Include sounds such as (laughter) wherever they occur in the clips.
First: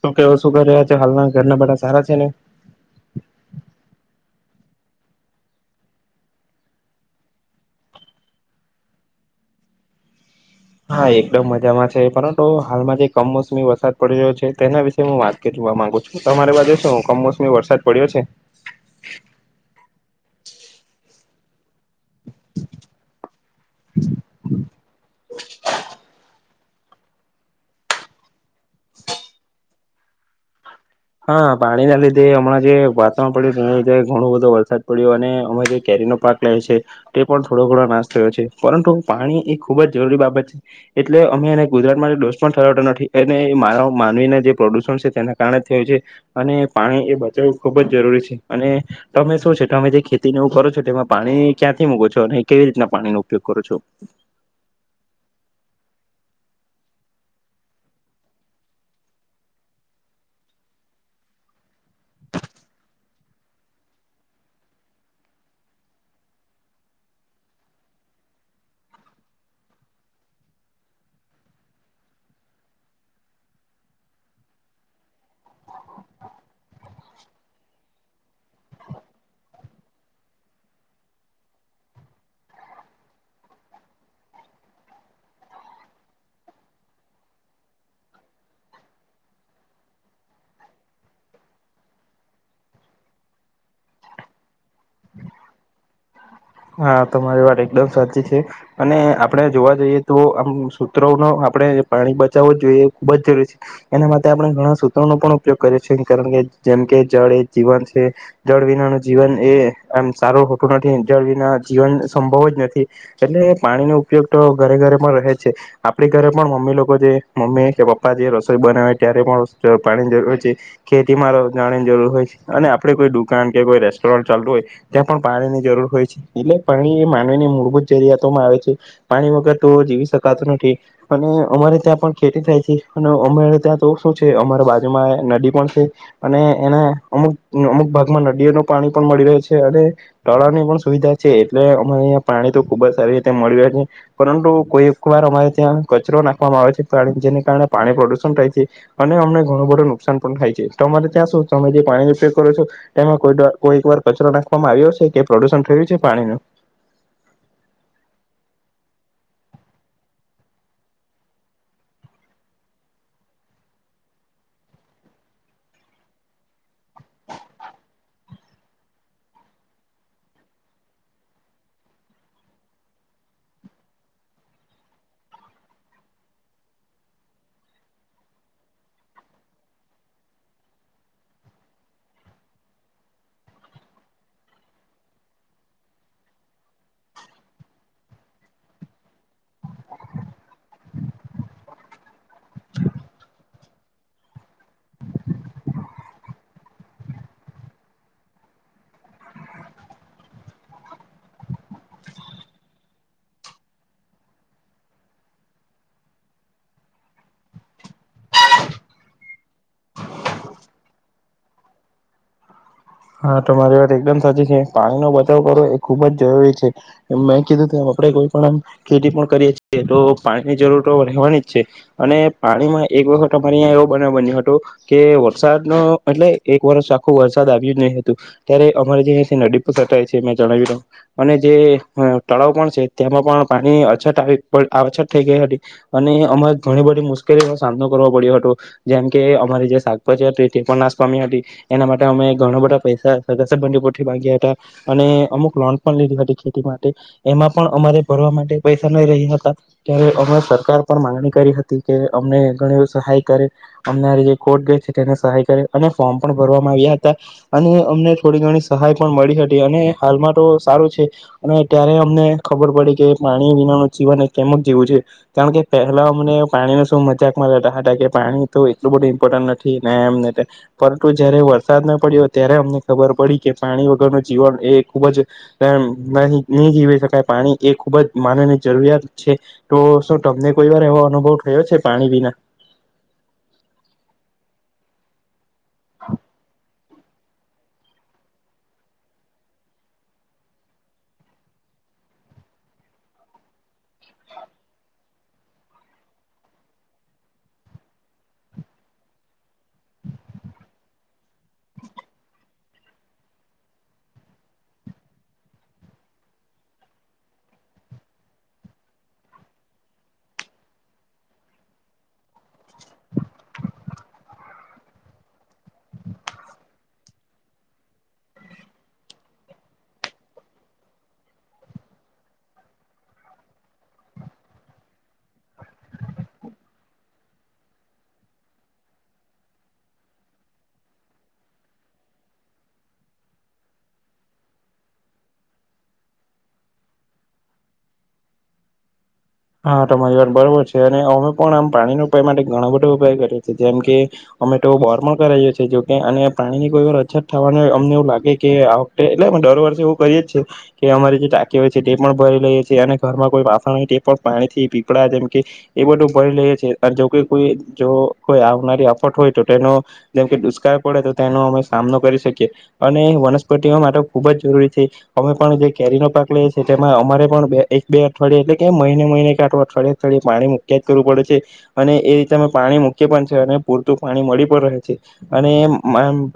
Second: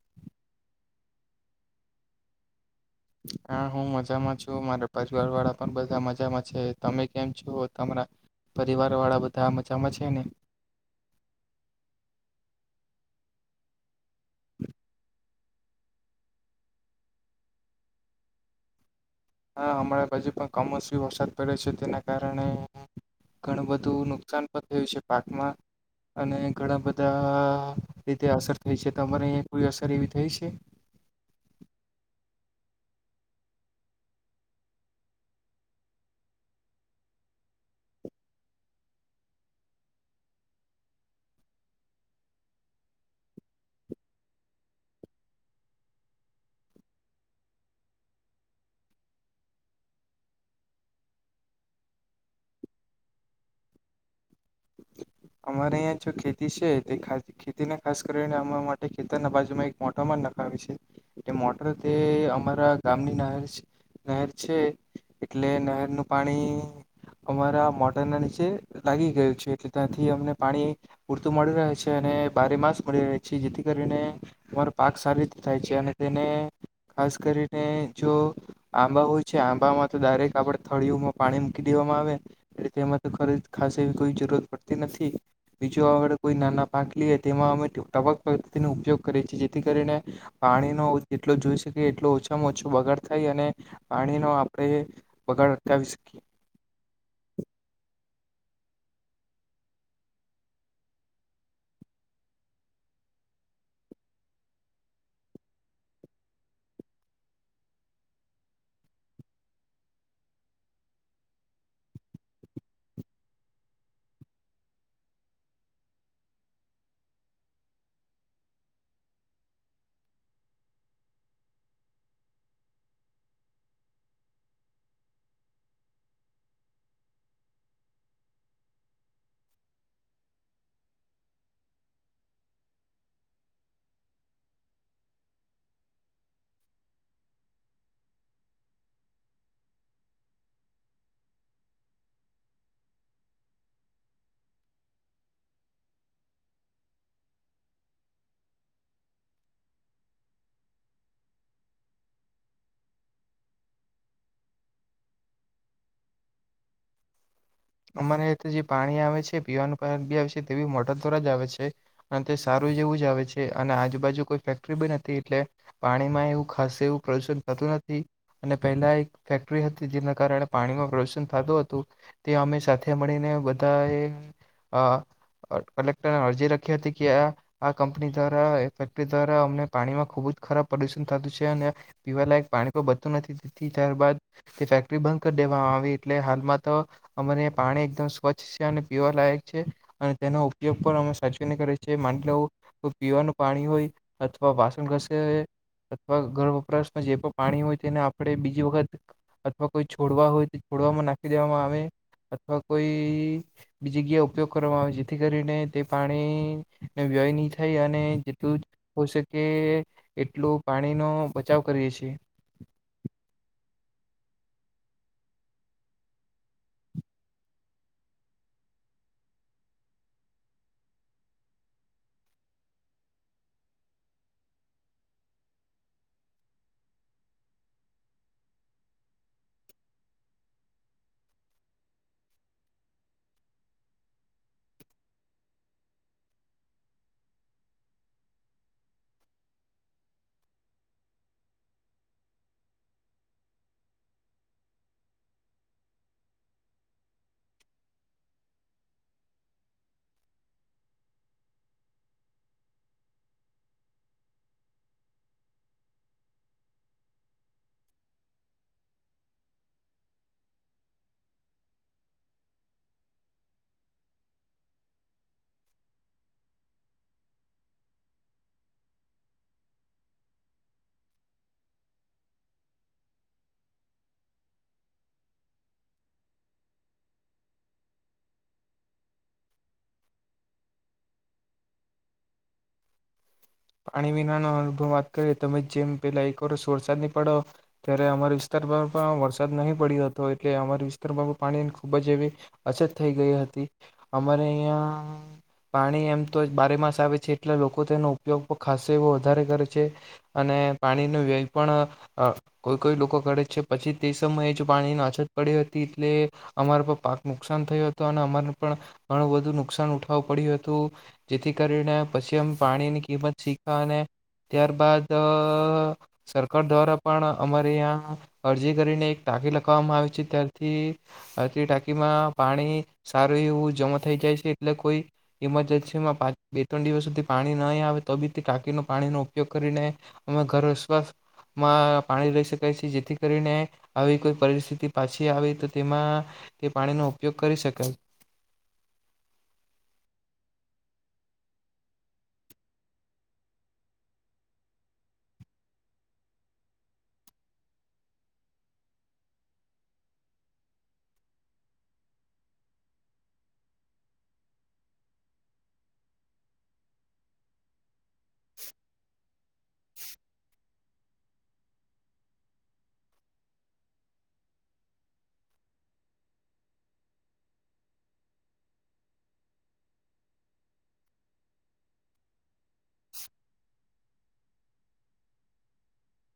શ કેવો શું કર રહ્યા? હાલના ઘરના બટા સારા છે ને? હા હું મજામાં છું મારા પરિવાર વાળા પણ બધા મજામાં છે તમે કેમ છો તમારા, પરિવાર વાળા બધા મજામાં છે ને? હા એકદમ મજામાં છે પરંતુ હાલમાં જે કમોસમી વરસાદ પડી રહ્યો છે તેના વિશેે હું વાત કરવા માંગુ છું તમારે વાસે શું કમોસમી વરસાદ પડ્યો છે? પડે છે તેને કારણે, ઘણું બધું નુકસાન પણ થયું છે, પાકમાં અને ઘણા બધા રીતે અસર થઈ છે તમારે અહીંયા કોઈ અસર એવી થઈ છે? હા પાણીના લીધે હમણાં જે વાતાવરણ પડ્યું તેના લીધે ઘણો બધો વરસાદ પડ્યો અને અમે જે કેરીનો પાક લે છે, તે પણ થોડો ઘણો નાશ થયો છે, પરંતુ પાણી એ ખૂબ જ જરૂરી બાબત છે, એટલે અમે એને જે દોષ પણ થયો હતો નથી અને મા માનવીને જે પ્રદુષણ છે તેના કારણે થયું છે, અને પાણી એ બચાવવું ખૂબ જ જરૂરી છે, અને તમે શું છે તમે જે ખેતીને એવું કરો છો તે એમાં પાણી ક્યાંથી મૂકો છો અને કેવી રીતના પાણીનો ઉપયોગ કરો? અમારે અહં જો ખેતી છે તે ખેતીને ખાસ કરીને અમા માટે ખેતરના બાજુમાં એક મોટરમાં નખાવી છે, એ મોટર તે અમારા ગામની નહેર નહેર છે, એટલે નહેરનું પાણી અમારા મોટર ના નીચે લાગી ગયું છે, એ ત્યાંથી અમને પાણી પૂરતું મળી રહે છે અને બારે માસ મળી રહે છે જેથી કરીને અમારો પાક સારી રીતે થાય છે અને તેને ખાસ કરીને જો આંબા હોય છે આંબામાં તો ડાયરેક આપણે થળીઓમાં પાણી મૂકી દેવામાં આવે એટલે તેમાં તો ખરી ખાસ એવી કોઈ જરૂરત પડતી નથી બીજું આગળ કોઈ નાના પાક લીએ તેમાં અમેક પદ્ધતિનો ઉપયોગ કરીએ છીએ જેથી કરીને, પાણીનો જેટ જોઈ શકીએ એટલો ઓછામાં ઓછો બગાડ થાય અને, પાણીનો આપણે બગાડ અટાવી શકીએ. હા તમા મારી વાત એકદમ સાચી છે અને આપણે જોવા જઈએ તો આમ સૂત્રો ન આપડણે પાણી બચાવવું જ જોઈએ એ ખુબ જ જરૂરી છે એના માટે આપણે ઘણા સૂત્રો નો પણ ઉપયોગ કરીએ છીએ કારણ કે જેમ કે જળ એ જીવન છે જળ વિનાનું જીવન એ આમ સારું હોતું નથી જળ ના જીવન સંભવ જ નથી, એટલે પાણીનો ઉપયોગ તો ઘરે ઘરે પણ રહે જ છે, આપડી ઘરે પણ મમ્મી લોકો જે મમ્મી કે પપ્પા જે રસોઈ બનાવે ત્યારે પણ પાણીની જરૂર હોય છે, ખેતીમાં જાણીની જરૂર હોય છે અને આપડે કોઈ દુકાન કે કોઈ રેસ્ટોરન્ટ ચાલતું હોય, ત્યાં પણ પાણીની જરૂર હોય છે. એટલે પાણી એ માનવીની મૂળભૂત જરૂિયાતોમાં આવે છે, પાણી વગર તો જીવી શકાતો નથી, અને અમારે ત્યાં પણ ખેતી થાય છે અને અમારે ત્યાં તો શું છે અમારા બાજુમાં નદી પણ છે, અને એના અમુક અમુક ભાગમાં નદીઓ ન પાણી પણ મળી રહે છે અને, તળાની પણ સુવિધા છે એટલે અમારે અહીં પાણી તો ખુબ જ સારી રીતે મળ્યું છે, પરંતુ કોઈ એક વાર અમારે ત્યાં કચરો નાખવામાં આવે છે જેને કારણે પાણી પ્રદુષણ થાય છે, અને અમને ઘણું બધું નુકસાન પણ થાય છે, તો અરે ત્યાં શું તમે જે પાણી ર ઉપયોગ કરો છો, તેમાં કોઈ કોઈ એક વાર કચરો નાખવામાં આવ્યો છે કે પ્રદુષણ થયું છે? પાણી નું. અમારે જે પાણી આવે છે પીવાનું પાણી બી આવે છે તે બ મોટર દ્વારા જ આવે છે, અને તે સારું જેવું જ આવે છે અને આજુબાજુ કોઈ ફેક્ટરી બી નથી, એટલે પાણીમાં એવું ખાસ એવું પ્રદુષણ થતું નથી, અને પહેલા એક ફેક્ટરી હતી જેના કારણે પાણીમાં પ્રદુષણ થતું હતું. તે અ સાથે મળીને બધાએ કલેક્ટરને અરજી રાખી હતી કે આ આ કંપની દ્વારા ફેક્ટરી દ્વારા અમને પાણીમાં ખુબ જ ખરાબ પ્રદુષણ થતું છે અને, પીવાલાયક પાણી બતું નથી, ત્યારબદ તે ફેક્ટરી બંધ કરી દેવામાં આવી એટલે હાલમાં તો પાણી સ્વચ્છ છે અને પીવા લાયક છે, અને તેનો ઉપયોગ પણ અમે સાચવીને કરએ છ, છેએ મા લું પીવાનું પાણી હોય, અથવા વાસણ ઘસે અથવા ગર્ભ વપરાશ જે પણ પાણી હોય તેને આપણે બીજી વખત અથવા કોઈ છોડવા હોય છોડવામાં નાખી દેવામાં આવે. અથવા કોઈ બી જગ્યા ઉપયોગ કરવામાં આવે જેથી કરીને તે પાણીનો વ્યય નહી થાય અને જેટલું હો શકે એટલું પાણીનો બચાવ કરીએ છે. હા તમારી વાત એકદમ સાચી છે પાણીનો બચાવ કરવો એ ખુબ જ જરૂરી છે, મેં કીધું ત આપણે કોઈ પણ ખેતી પણ કરીએ છીએ તો પાણીની જરૂર તો રહેવાની જ છે, અને પાણીમાં એક વખત અમારે અંયા એવો બ બન્યું હતો, કે વરસાદ ન એટલે એક વર્ષ આખો વરસાદ આવે. ત્યારે અમારે જે નદી પર સટાય છે મે જણાવી, રહ અને જે તળાવ પણ છે તે્યામાં પણ પાણી અછત આવી અછત થઈ ગઈ હતી, અને અમારે ઘણી બધી મુશ્કેલીનો સામનો કરવો પડ્યો હતો, જેમકે અમારે જે શાકભાજી હતી તે પણ નાશ પામી હતી, એના માટે અમે ઘણા બધા પૈસા સગા સંબંધીઓથી માંગ્યા હતા, અને અમુક લોન પણ લીધી હતી, ખેતી માટે એમાં પણ અમારે ભરવા માટે પૈસા નહી રહ્યા હતા, ત્યારે અમે સરકાર પણ માંગણી કરી હતી કે, અમને ઘણી સહાય કરે અમ જે કોર્ટ (inaudible) તેને સહાય કરે અને ફોર્મ પણ ભરવામાં આવ્યા હતા. અને અમને થોડી ઘણી સહાય પણ મળી હતી, અને હાલમાં તો સારું છે. અને ત્યારે અમને ખબર પડી કે, પાણી વિનાનું જીવન એ કેમ જ જીવું છે. કારણ કે પહેલા અમને પાણીને શું મજાકમાં લેતા હતા કે, પાણી તો એટલું બધું ઇમ્પોર્ટન્ટ નથી ને એમ તેમ પરંતુ જયારે વરસા વરસાદ ન પડ્યો ત્યારે અમને ખબર પડી કે, પાણી વગરનું જીવન એ ખૂબ જ નહી જીવી શકાય. પાણી એ ખૂબ જ માનવની જરૂરિયાત છે. તો શું તમને કોઈ વાર એવો અનુભવ થયો છે. પાણી વિના? પાણી વિના નો અનુભવ વાત કરીએ તમે જેમ પેલા એક વરસાદ ને પડો ત્યારે અમારા વિસ્તારમાં પણ વરસાદ નહીં પડ્યો હતો, એટલે અમારા વિસ્તારમાં પણ પાણી ખૂબ જ એવી અછત થઈ ગઈ હતી. અમારે અહં પાણી એમ તો બારે માસ આવે છે એટલે લોકો તેનો ઉપયગ ખાસ એવો વધારે કરે છે. અને પાણીનો વ્યય પણ કોઈ કોઈ લોકો કરે છે. પછી તે સમયે જ પાણીની અછત પડી હતી, એટલે અમારા પર પાક નુકસાન થયું હતૂં અને અમારેને પણ ઘણું બધું નુકસાન ઉઠાવું પડ્યું હતું. જેથી કરીને પછી અમે પાણીની કિંમત શીખા અને ત્યારબાદ સરકાર દ્વારા પણ અમારે ત્યાં અરજી કરીને એક ટાંકી લખાવવામાં આવી છે. ત્યારથી, આ તે ટાંકીમાં પાણી સારું એવું જમા થઈ જાય છે. એટલે કોઈ ઇમરજન્સીમાં પાંચ બે ત્રણ દિવસ સુધી પાણી નહીં આવે તો બી ટાકીનો પાણીનો ઉપયોગ કરીને, અમે ઘર વસવામાં પાણી લઈ શકાય છે. જેથી કરીને આવી કોઈ પરિસ્થિતિ પાછી આવી તો તેમાં તે પાણીનો ઉપયોગ કરી શકાય. હા તમારી વાત બરોબર છે. અને અમે પણ આમ પાણીનો ઉપાય માટે ઘણો બધો ઉપાય કરીએ છીએ. જેમ કે, અમે તો બોર પણ કરાવએ છીએ જો કે અને પાણી ની કોઈ વાર અછત થવાનું અમને એવું લાગે કે, આ વખતે એટલેમે દર વર્ષે એવું કરીએ જીએ કે અમારી જે ટાકી હોય છે તે પણ ભરી લઈએ છીએ, અને ઘરમાં કોઈ વાસણ હોય તે પાણીથી પીપળા જેમકે એ બધું ભરી લઈએ છીએ. અને જોકે કોઈ જો, કોઈ આવનારી આફટ હોય તો તેનો જેમકે દુષ્કાળ પડે તો, તેનો અમે સામનો કરી શકીએ. અને વનસ્પતિઓ માટે ખુબ જ જરૂરી છે. અમે પણ જે કેરીનો પાક લઈએ છીએ તેમાં અમારે પણ બે એક બે અઠવાડિયાે એટ કે મહિને મહિને કે આખુ અઠવાડિયે થળે પાણી મૂક્યા જ કરવું પડે છે. અને એ રીતે અમે પાણી મૂકીએ પણ છે. અને પૂરતું પાણી મળી પણ રહે છે. અને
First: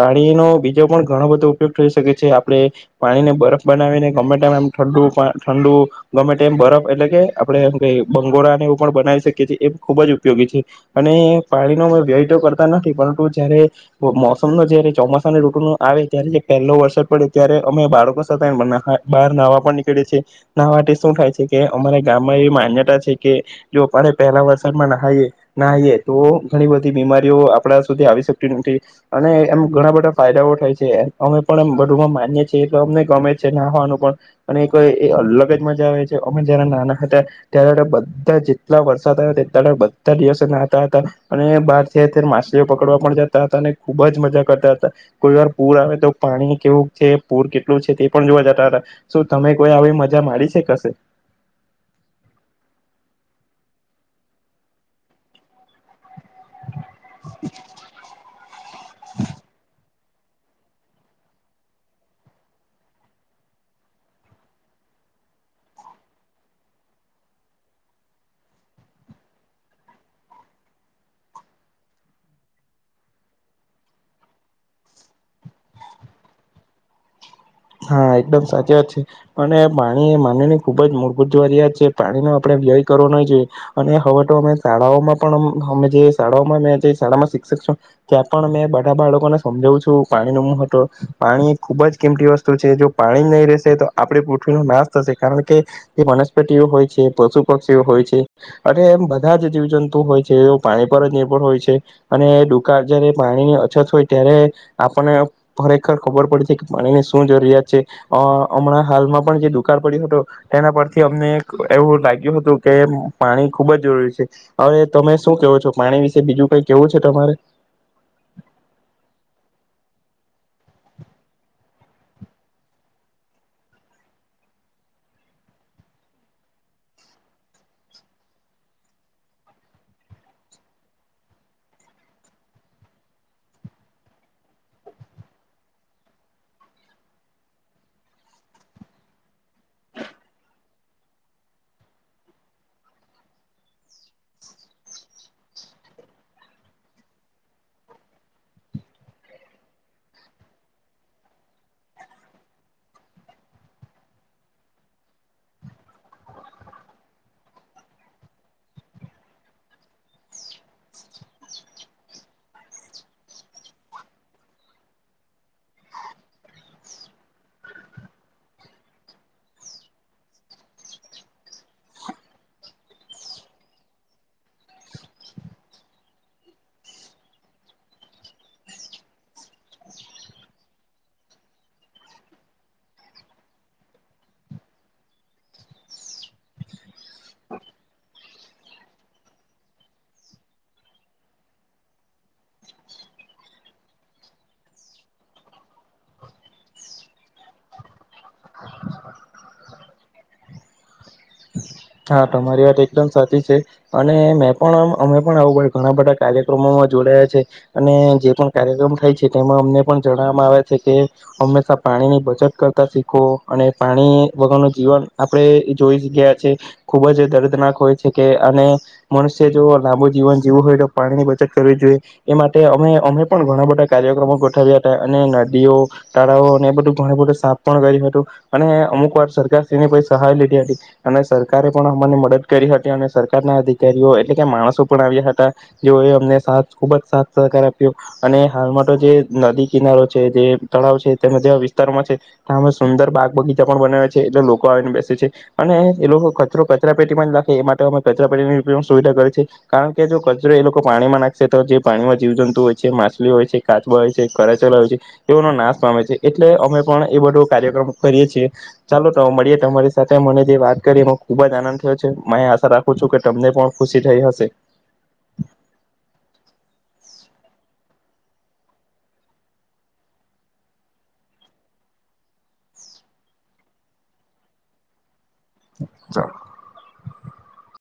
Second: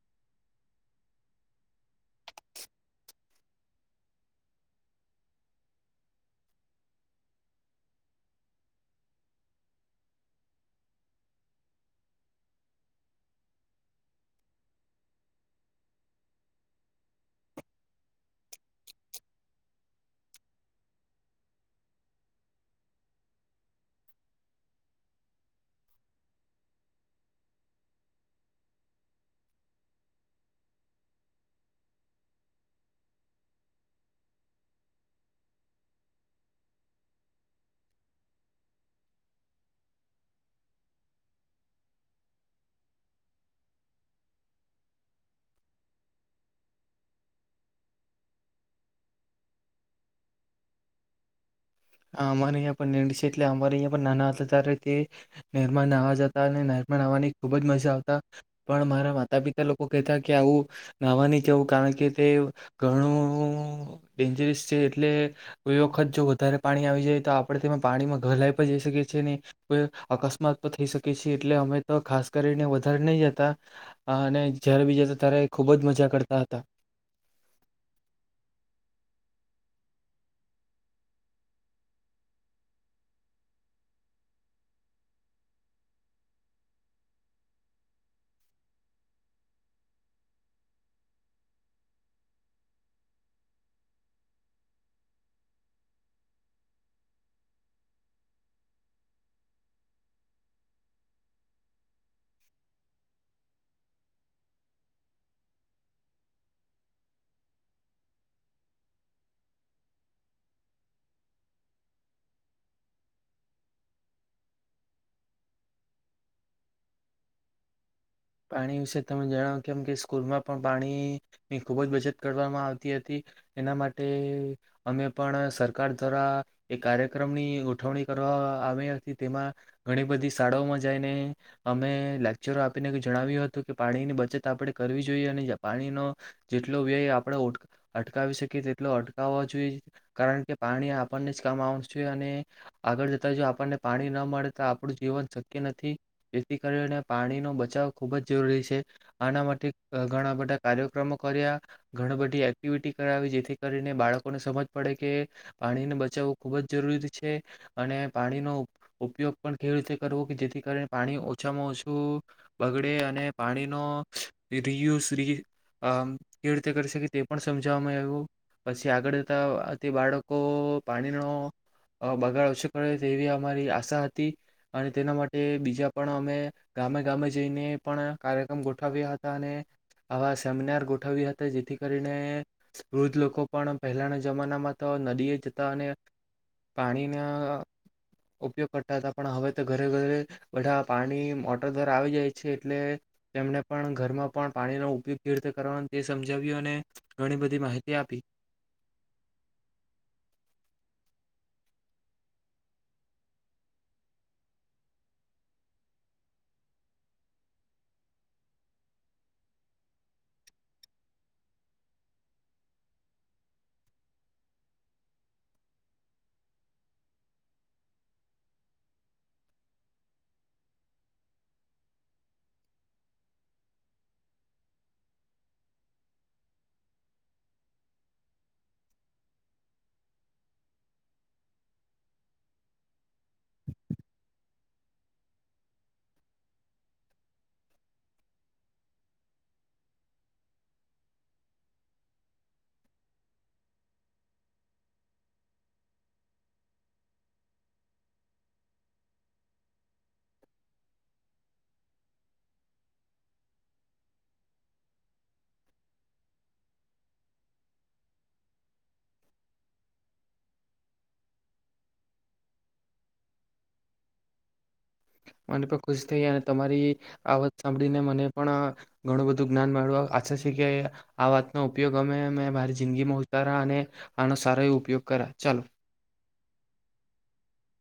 પાણીનો બીજો પણ ઘણો બધો ઉપયોગ થઈ શકે છે. આપણે પાણીને બરફ બનાવીને ગમે ટાઈમ ઠંડ ઠંડુ ગમે ટાઈમ બરફ એટલે કે આપણે એમ કે બંગોરાને એવું પણ બનાવી શકીએ છીએ. એ ખુબ જ ઉપયોગી છે. અને પાણીનો તો વ્યય તો કરતા નથી. પરંતુ જયારે મોસમનો જયારે ચોમાસા અને ઋતુ નો આવે ત્યારે જે પહેલો વરસાદ પડે ત્યારે, અમે બાળકો સાથે બહાર નહાવા પણ નીકળે છીએ. નહવા માટે શું થાય છે? કે અમારા ગામમાં એવી માન્યતા છે કે જો, આપણે પહેલા વરસાદમાં નાહએ નાએ તો ઘણી બધી બીમારીઓ આપણા સુધી આવી શકતી નથી. અને એમ ઘણા બધા ફાયદાઓ થાય છે. અમે પણ એમ બધુંમાં માનીએ છીએ અમને ગમે છે. નાહવાનું પણ અને અલગ જ મજા આવે છે. અમે જારે નાના હતા ત્યારે, બધા જેટલા વરસાદ આવે તેટલા બધા દિવસે નાહતા હતા. અને બહાર માછલીઓ પકડવા પણ જતા હતા. અને ખુબ જ મજા કરતા હતા. કોઈ વાર પૂર આવે તો પાણી કેવું છે? પૂર કેટલું છે? તે પણ જોવા જતા હતા. શું તમે કોઈ આવી મજા માણી શે કશે? અમારે અહંયા પણ નિર છે. એટલે અમારે અહંયા પણ નાના હતા ત્યારે, તે નિર્મા નાવા જતા. અને નાનપણ આવવાની ખુબ જ મજા આવતા. પણ મારા માતા પિતા લોકો કહેતા કે આવું નાહવા નહી જવું. કારણ કે, તે ઘણું ડેન્જરિસ છે. એટલે કોઈ વખત જો વધારે પાણી આવી જાય તો આપણે તેમાં પાણીમાં ઘલાઈ પણ જઈ શકીએ છીએ, ને કોઈ અકસ્માત પણ થઈ શકીએ છીએ, એટલે અમે તો ખાસ કરીને વધારે નહી જતા. અને જય્યારે બી જતા ત્યારે ખુબ જ મજા કરતા હતા. હા! એકદમ સાચી વાત છે. અને પાણી એ માનવની ખુબ જ મૂળભૂત જવારિયાત છે. પાણીનો આપણે વ્યય કરવો ન જોઈએ. અને હવે તો અમે શાળાઓમાં પણ અમે જે શાળાઓમાં જે શાળામાં શિક્ષક છ ત્યાં પણ, અમે બધા બાળકોને સમજાવું છું પાણી ન હતો પાણી ખુબ જ કિંમતીસ્તુ ઓ તો છે. જો પાણી નહી રહેશે તો આપે પૃથ્વીનો નાશ થશે કારણ કે, જે વનસ્પતિઓ હોય છે, પશુ પક્ષીઓ હોય છે, અને એમ બધા જ જીવજંતુ હોય છે. પાણી પર જ નિર્ભર હોય છે અને દુકાળ જયારે પાણીની અછત હોય ત્યારે આપણને ખરેખર ખબર પડે છે કે, પાણીની શું શું જરૂરિયાત છે? અ હમણાં હાલમાં પણ જે દુકાળ પડ્યું હતો તેના પરથી અમને એવું લાગ્યું હતું કે, પાણી ખુબ જ જરૂરી છે. હવે તમે શું કેવો છો? પાણી વિશે બીજું કઈ કેવું છે તમારે? પાણી વિશે તમે જણાવો કેમ કે સ્કૂલમાં પણ પાણીની ખુબ જ બચત કરવામાં આવતી હતી. એના માટે અમે પણ સરકાર દ્વારા એક કાર્યક્રમની ઉઠવણી કરવા આવી હતી. તેમાં ઘણી બધી શાળાઓમાં જઈને અમે લેક્ચરો આપીને જણાવ્યું હતું કે પાણીની બચત આપણે કરવી જોઈએ. અને પાણીનો જેટલો વ્યય આપણે અટકાવી શકીએ, તેટલો અટકાવવાો જોઈએ, કારણ કે પાણી આપણને જ કામ આવવાનુ છે. અને આગળ જતા જો આપણને પાણી ન મળે તો, આપણું જીવન શક્ય નથી. જેથી કરીને પાણીનો બચાવ ખૂબ જ જરૂરી છે. આના માટે ઘણા બધા કાર્યક્રમો કર્યા, ઘણી બધી એક્ટિવિટી કરાવી, જેથી કરીને બાળકોને સમજ પડે કે, પાણીને બચાવવું ખૂબ જ જરૂરી છે. અને પાણીનો ઉપયોગ પણ ખેડૂતે કરવો કે, જેથી કરીને પાણી ઓછામાં ઓછું બગડે અને પાણીનો રિયુઝ રી કેવી રીતે કરી શકે તે પણ સમજાવવામાં આવ્યું. પછી આગળ જતા તે બાળકો પાણીનો બગાડ ઓછો કરે તેવી અમારી આશા હતી. અને તેના માટે બીજા પણ અમે ગામે ગામે જઈ ને પણ કાર્યક્રમ ગોઠવ્યા હતા. અને આવા સેમિનાર ગોઠવ્યા હતા. જેથી કરીને વૃદ્ધ લોકો પણ, પહેલાના જમાનામાં તો નદીએ જતા અને પાણીના ઉપયોગ કરતા હતા, પણ હવે તો ઘરે ઘરે બધા પાણી મોટર દ્વારા આવી જાય એટલે તેમને પણ ઘરમાં પણ પાણીનો ઉપયોગ કેવી રીતે કરવાનો તે સમજાવ્યું. અને ઘણી બધી માહિતી આપી. હા! તમારી વાત એકદમ સાચી છે. અને મેં પણ અમે પણ આવું ઘણા બધા કાર્યક્રમોમાં જોડાયા છે. અને જે પણ કાર્યક્રમ થાય છે તેમાં અમને પણ જણાવવામાં આવે છે કે, હંમેશા પાણીની બચત કરતા શીખો અને પાણી વગરનું જીવન આપણે જોઈ ગયા છે. ખુબ જ દર્દનાક હોય છે કે, અને મનુષ્ય જો લાંબુ જીવન જીવું હોય તો, પાણીની બચત કરવી જોઈએ. એ માટે અમે અમે પણ ઘણા બધા કાર્યક્રમો ગોઠવ્યા હતા. અને નદીઓ તાળાવો અને એ બધું ઘણ બધું સાફ પણ કર્યું હતું. અને અમુક વાર સરકાર શ્રીની સહાય લીધી હતી. અને સર સરકારે પણ અને મદદ કરી હતી. અને સરકાર ના અધિકારીઓ એટલે કે માણસો પણ આવ્યા હતા. જે એ અમને સાથ ખુબ જ સાથ સહકાર આપ્યો, અને હાલમાં તો જે નદી કિનારો છે, જે તળાવ છે, તેના જેવા વિસ્તારોમાં છે અમે સુંદર બાગ બગીચા પણ બનાવે છે, એટલે લોકો આવીને બેસે છે. અને એ લોકો કચરો કચરા પેટીમાં જ નાખે એ માટે અમે કચરા પેટીની સુવિધા કરીએ છેીએ, કારણ કે જો કચરો એ લોકો પાણીમાં નાખશે, તો જે પાણીમાં જીવ જંતુ હોય છે. માછલી હોય છે, કાચબા હોય છે, કરચલા હોય છે, એઓનો નાશ પામે છે. એટલે અમે પણ એ બધો કાર્યક્રમ કરીએ છીએ. ચાલો તો મળીએ, તમારી સાથે મને જે વાત કરી ખુબ જ આનંદ થયો છે. આશા રાખું છું કે, તમને પણ ખુશી થઈ હશે. મને પણ ખુશ થઈ. અને તમારી આ વાત સાંભળીને મને પણ ઘણું બધું જ્ઞાન મળ્યું આચા છે કે, આ વાતનો ઉપયોગ અમે મે મારી જિંદગીમાં ઉતારા અને આનો સારો એવો ઉપયોગ કરા. ચાલો! (inaudible)